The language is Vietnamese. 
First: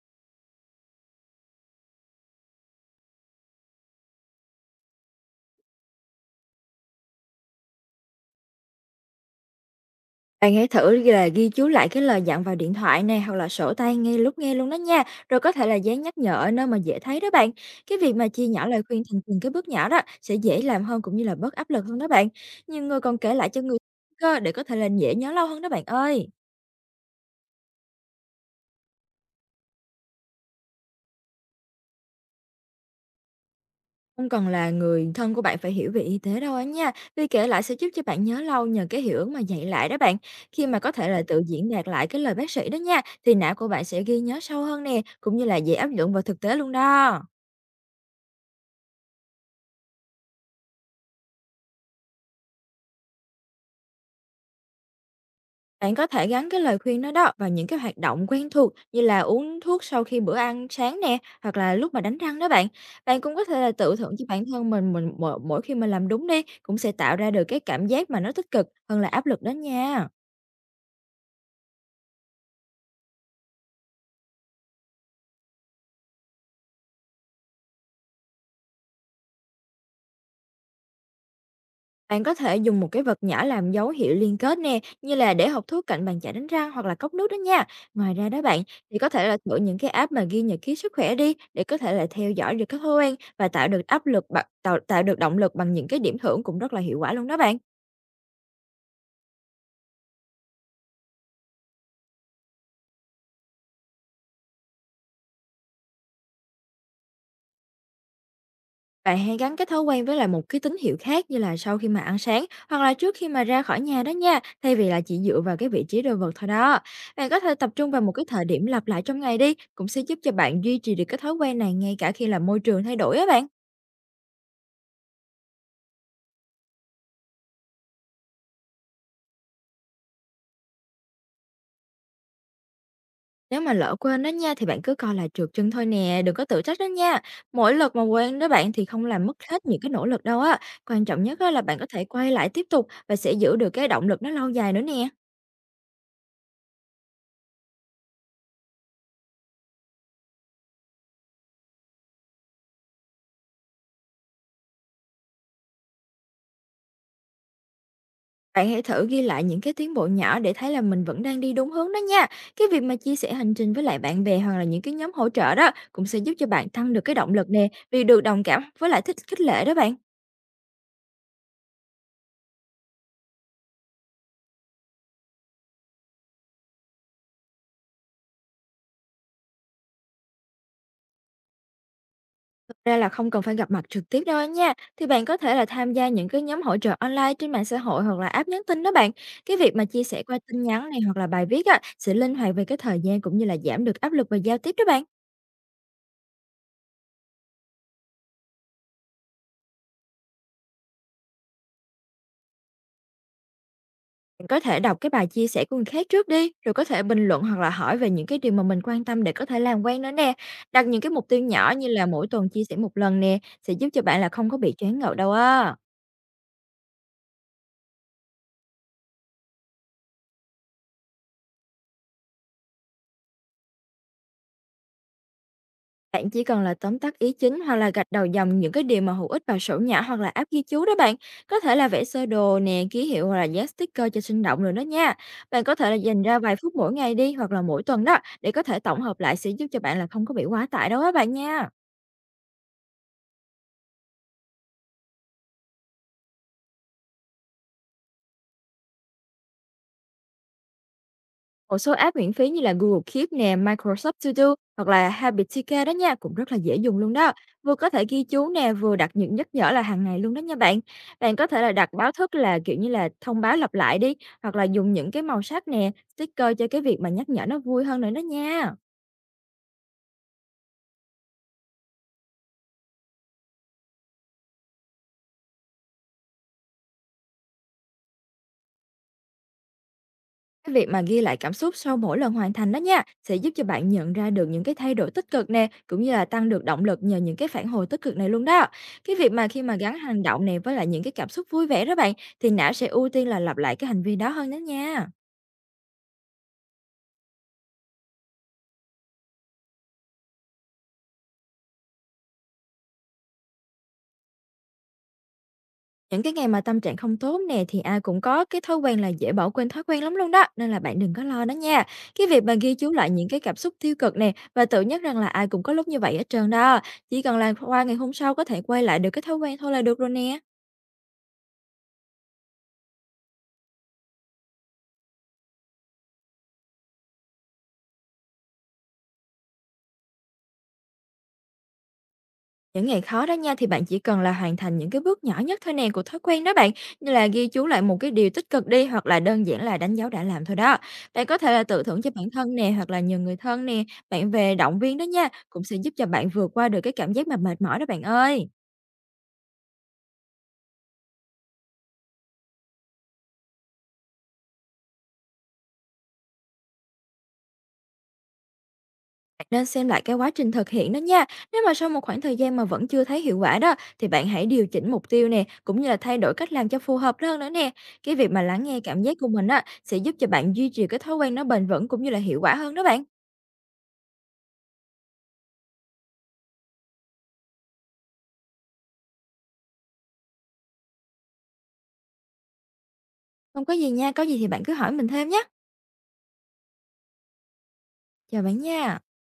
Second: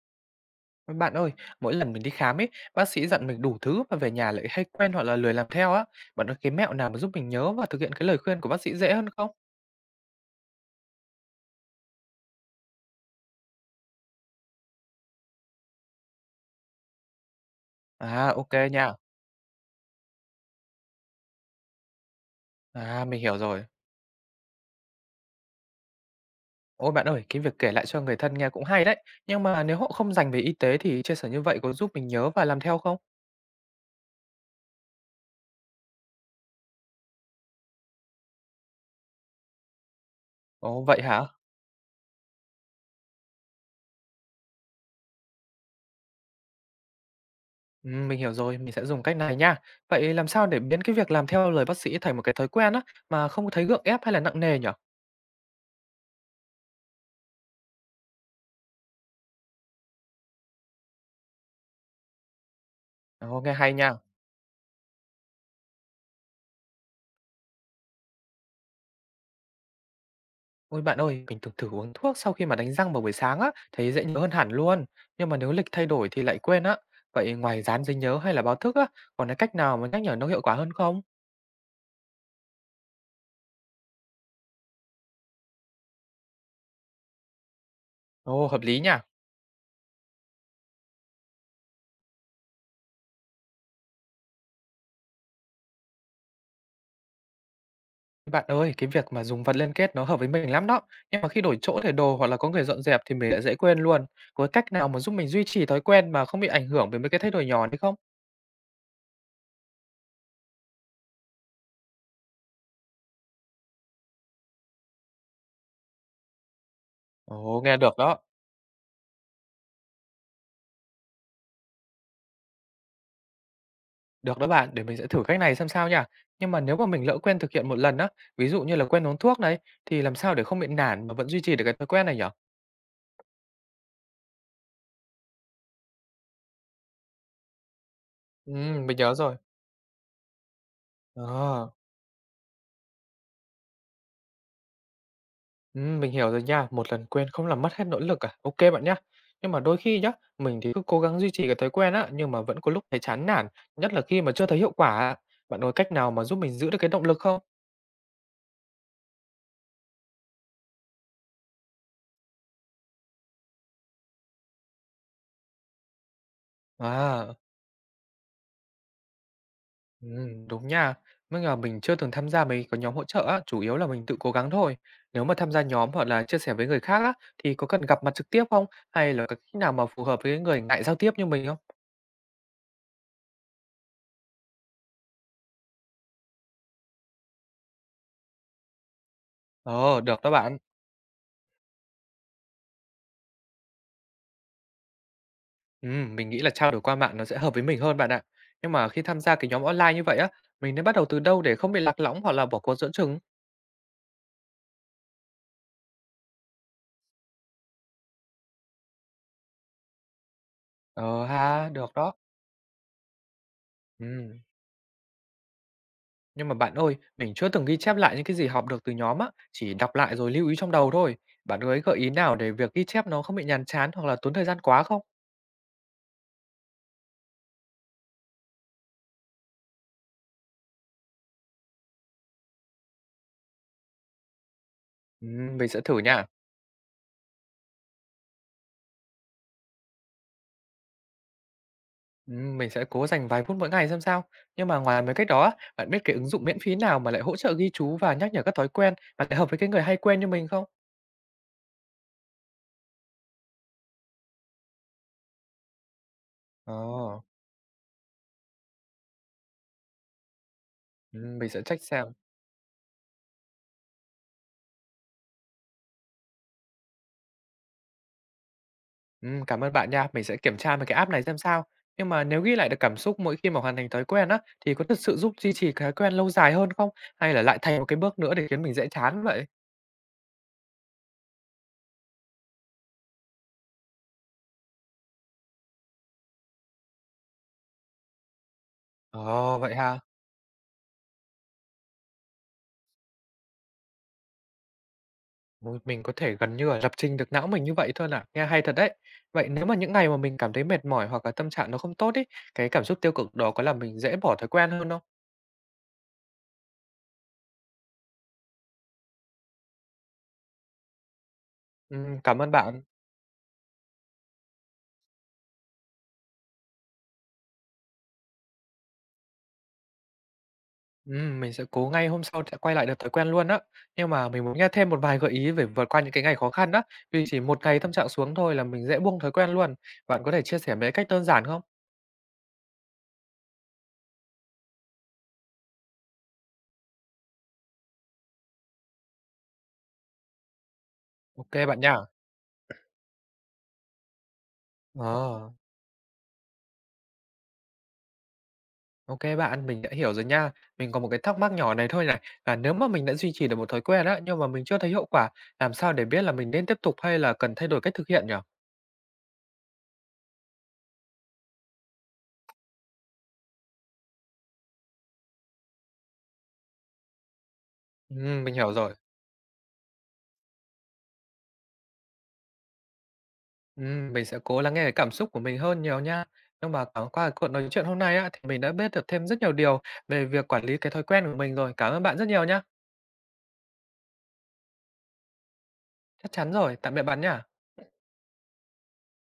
Ôi, bạn ơi, mỗi lần mình đi khám ấy, bác sĩ dặn mình đủ thứ mà về nhà lại hay quên hoặc là lười làm theo á. Bạn có cái mẹo nào mà giúp mình nhớ và thực hiện cái lời khuyên của bác sĩ dễ hơn không? Bạn hãy thử là ghi chú lại cái lời dặn vào điện thoại này hoặc là sổ tay ngay lúc nghe luôn đó nha. Rồi có thể là dán nhắc nhở ở nơi mà dễ thấy đó bạn. Cái việc mà À, chia ok nhỏ lời nha. khuyên thành từng cái bước nhỏ đó sẽ dễ làm hơn cũng như là bớt áp lực hơn đó bạn. Nhiều người À, còn mình kể hiểu lại cho rồi. người thân cơ để có thể là dễ nhớ lâu hơn đó bạn ơi. Ôi bạn ơi, cái việc kể lại cho người thân nghe cũng hay đấy. Nhưng mà nếu họ không dành về y tế thì chia sẻ như vậy có giúp mình nhớ và làm theo không? Không cần là người thân của bạn phải hiểu về y tế đâu á nha. Vì kể lại sẽ giúp cho bạn nhớ lâu nhờ cái hiệu ứng mà dạy lại đó bạn. Khi mà Ồ, có vậy thể hả? là tự diễn đạt lại cái lời bác sĩ đó nha, thì não của bạn sẽ ghi nhớ sâu hơn nè, cũng như là dễ áp dụng vào thực tế luôn đó. Ừ, mình hiểu rồi, mình sẽ dùng cách này nha. Vậy làm sao để biến cái việc làm theo lời bác sĩ thành một cái thói quen á mà không thấy gượng ép hay là nặng nề nhở? Bạn có thể gắn cái lời khuyên đó đó vào những cái hoạt động quen thuộc như là uống thuốc sau khi bữa ăn sáng nè, hoặc là lúc mà đánh răng đó bạn. Bạn cũng Ồ, có nghe thể là hay tự nha. thưởng cho bản thân mình mỗi khi mình làm đúng đi, cũng sẽ tạo ra được cái cảm giác mà nó tích cực hơn là áp lực đó nha. Ôi bạn ơi, mình từng thử uống thuốc sau khi mà đánh răng vào buổi sáng á, thấy dễ nhớ hơn hẳn luôn. Nhưng mà nếu lịch thay đổi thì lại quên á. Vậy ngoài dán giấy nhớ hay là báo thức á, còn cái cách nào mà nhắc nhở nó hiệu quả hơn không? Bạn có thể dùng một cái vật nhỏ làm dấu hiệu liên kết nè, như là để hộp thuốc cạnh bàn chải đánh răng hoặc là cốc nước đó nha. Ngoài ra đó Ồ, hợp bạn, lý thì nha. có thể là thử những cái app mà ghi nhật ký sức khỏe đi để có thể là theo dõi được cái thói quen và tạo được tạo tạo được động lực bằng những cái điểm thưởng cũng rất là hiệu quả luôn đó bạn. Bạn ơi, cái việc mà dùng vật liên kết nó hợp với mình lắm đó. Nhưng mà khi đổi chỗ để đồ hoặc là có người dọn dẹp thì mình lại dễ quên luôn. Có cái cách nào mà giúp mình duy trì thói quen mà không bị ảnh hưởng bởi mấy cái thay đổi nhỏ đấy không? Bạn hãy gắn cái thói quen với lại một cái tín hiệu khác như là sau khi mà ăn sáng hoặc là trước khi mà ra khỏi nhà đó nha, thay vì là chỉ dựa vào cái vị trí đồ vật thôi đó. Bạn có thể Ồ, tập nghe trung được vào một đó. cái thời điểm lặp lại trong ngày đi, cũng sẽ giúp cho bạn duy trì được cái thói quen này ngay cả khi là môi trường thay đổi á bạn. Được đó bạn, để mình sẽ thử cách này xem sao nha. Nhưng mà nếu mà mình lỡ quên thực hiện một lần á, ví dụ như là quên uống thuốc đấy thì làm sao để không bị nản mà vẫn duy trì được cái thói quen này nhở? Nếu mà lỡ quên đó nha thì bạn cứ coi là trượt chân thôi nè, đừng có tự trách đó nha. Mỗi lần mà quên đó Ừ, bạn thì mình không nhớ làm rồi. mất hết những cái nỗ lực đâu á. Quan trọng nhất á là Ờ, bạn có thể quay lại tiếp tục và sẽ giữ được cái động lực nó lâu dài nữa nè. ừ, mình hiểu rồi nha. Một lần quên không làm mất hết nỗ lực à? Ok bạn nhá. Nhưng mà đôi khi nhá, mình thì cứ cố gắng duy trì cái thói quen á, nhưng mà vẫn có lúc thấy chán nản, nhất là khi mà chưa thấy hiệu quả á. Bạn có cách nào mà giúp mình giữ được cái động lực không? Bạn hãy thử ghi lại những cái tiến bộ nhỏ để thấy là mình vẫn đang đi đúng hướng đó nha. Cái việc mà chia sẻ hành trình với lại bạn bè hoặc là những cái nhóm hỗ trợ đó cũng sẽ giúp cho bạn tăng được cái động À. lực nè, vì được đồng cảm với lại thích khích lệ đó bạn. Đúng nha. Mới là mình chưa từng tham gia mấy cái nhóm hỗ trợ á, chủ yếu là mình tự cố gắng thôi. Nếu mà tham gia nhóm hoặc là chia sẻ với người khác á, thì có cần gặp mặt trực tiếp không? Hay là có cách nào mà phù hợp với người ngại giao tiếp như mình không? Thực ra là không cần phải gặp mặt trực tiếp đâu á nha. Thì bạn có thể là tham gia những cái nhóm hỗ trợ online trên mạng xã hội hoặc là app nhắn tin đó bạn. Cái việc mà Ờ, chia được sẻ đó qua bạn. tin nhắn này hoặc là bài viết á, sẽ linh hoạt về cái thời gian cũng như là giảm được áp lực về giao tiếp đó bạn. Mình nghĩ là trao đổi qua mạng nó sẽ hợp với mình hơn bạn ạ. Nhưng mà khi tham gia cái nhóm online như vậy á, mình nên bắt đầu từ đâu để không bị lạc lõng hoặc là bỏ cuộc giữa chừng? Mình có thể đọc cái bài chia sẻ của người khác trước đi, rồi có thể bình luận hoặc là hỏi về những cái điều mà mình quan tâm để có thể làm quen nữa nè. Đặt những cái mục Ờ tiêu ha, nhỏ như được là đó. mỗi tuần chia sẻ một lần nè, sẽ giúp cho bạn là Ừm. không có bị choáng ngợp đâu á. Nhưng mà bạn ơi, mình chưa từng ghi chép lại những cái gì học được từ nhóm á, chỉ đọc lại rồi lưu ý trong đầu thôi. Bạn có ấy gợi ý nào để việc ghi chép nó không bị nhàm chán hoặc là tốn thời gian quá không? Bạn chỉ cần là tóm tắt ý chính hoặc là gạch đầu dòng những cái điều mà hữu ích vào sổ nhỏ hoặc là app ghi chú đó bạn. Có thể là vẽ sơ đồ nè, ký hiệu hoặc là dán sticker cho sinh động rồi đó nha. Bạn Mình có sẽ thể là thử dành nha. ra vài phút mỗi ngày đi hoặc là mỗi tuần đó để có thể tổng hợp lại sẽ giúp cho bạn là không có bị quá tải đâu á bạn nha. Mình sẽ cố dành vài phút mỗi ngày xem sao. Nhưng mà ngoài mấy cách đó á, bạn biết cái ứng dụng miễn phí nào mà lại hỗ trợ ghi chú và nhắc nhở các thói quen mà lại hợp với cái người hay quên như mình không? Một số app miễn phí như là Google Keep nè, Microsoft To Do hoặc là Habitica đó nha, cũng rất là dễ dùng luôn Ồ, đó. Vừa có thể ghi chú nè, vừa đặt những nhắc nhở là hàng ngày luôn đó nha bạn. Bạn có mình thể sẽ là check đặt xem. báo thức là kiểu như là thông báo lặp lại đi, hoặc là dùng những cái màu sắc nè, sticker cho cái việc mà nhắc nhở nó vui hơn nữa đó nha. Cảm ơn bạn nha. Mình sẽ kiểm tra về cái app này xem sao. Nhưng mà nếu ghi lại được cảm xúc mỗi khi mà hoàn thành thói quen á, thì có thực sự giúp duy trì cái thói quen lâu dài hơn không? Hay là lại thay một cái bước nữa để khiến mình dễ chán vậy? Cái việc mà ghi lại cảm xúc sau mỗi lần hoàn thành đó nha, sẽ giúp cho bạn nhận ra được những cái thay đổi tích cực nè, cũng như là tăng được động lực nhờ những cái phản hồi tích cực này luôn đó. Cái việc mà Ồ, khi mà vậy gắn ha. hành động này với lại những cái cảm xúc vui vẻ đó bạn, thì não sẽ ưu tiên là lặp lại cái hành vi đó hơn đó nha. Ôi, mình có thể gần như là lập trình được não mình như vậy thôi à. Nghe hay thật đấy. Vậy nếu mà những ngày mà mình cảm thấy mệt mỏi hoặc là tâm trạng nó không tốt ý, cái cảm xúc tiêu cực đó có làm mình dễ bỏ thói quen hơn không? Những cái ngày mà tâm trạng không tốt nè thì ai cũng có cái thói quen là dễ bỏ quên thói quen lắm luôn đó, nên là bạn đừng có lo đó nha. Cái Cảm việc ơn mà ghi bạn. chú lại những cái cảm xúc tiêu cực nè và tự nhắc rằng là ai cũng có lúc như vậy hết trơn đó. Chỉ cần là qua ngày hôm sau có thể quay lại được cái thói quen thôi là được rồi nè. Mình sẽ cố ngay hôm sau sẽ quay lại được thói quen luôn á. Nhưng mà mình muốn nghe thêm một vài gợi ý về vượt qua những cái ngày khó khăn á, vì chỉ một ngày tâm trạng xuống thôi là mình dễ buông thói quen luôn. Bạn có thể chia sẻ mấy cách đơn giản không? Những ngày khó đó nha, thì bạn chỉ cần là hoàn thành những cái bước nhỏ nhất thôi nè của thói quen đó bạn, như là ghi chú lại một cái điều tích cực đi, hoặc là đơn giản là đánh dấu đã làm thôi đó. Bạn có thể Ok là bạn tự nha. thưởng cho bản thân nè, hoặc là nhờ người thân nè, bạn về động viên đó nha, Ờ, cũng sẽ giúp cho bạn vượt qua được cái cảm giác mà mệt mỏi đó bạn ơi. ô bạn, mình đã hiểu rồi nha. Mình có một cái thắc mắc nhỏ này thôi này, là nếu mà mình đã duy trì được một thói quen á, nhưng mà mình chưa thấy hiệu quả, làm sao để biết là mình nên tiếp tục hay là cần thay đổi cách thực hiện nhỉ? Bạn nên xem lại cái quá trình thực hiện đó nha. Nếu mà sau một khoảng thời gian mà vẫn chưa thấy hiệu quả đó, thì bạn hãy điều chỉnh mục tiêu nè, cũng như là thay đổi cách làm cho phù hợp hơn nữa nè. Cái việc mà Mình lắng hiểu nghe rồi. cảm giác của mình á, sẽ giúp cho bạn duy trì cái thói quen nó bền vững cũng như là hiệu quả hơn đó bạn. Mình sẽ cố lắng nghe cái cảm xúc của mình hơn nhiều nha. Nhưng mà, qua cuộc nói chuyện hôm nay á, thì mình đã biết được thêm rất nhiều điều về việc quản lý cái thói quen của mình rồi. Cảm ơn bạn rất nhiều nhá. Không có gì nha, có gì thì bạn cứ hỏi mình thêm nhé. Chắc chắn rồi, tạm biệt bạn nha. Chào bạn nha.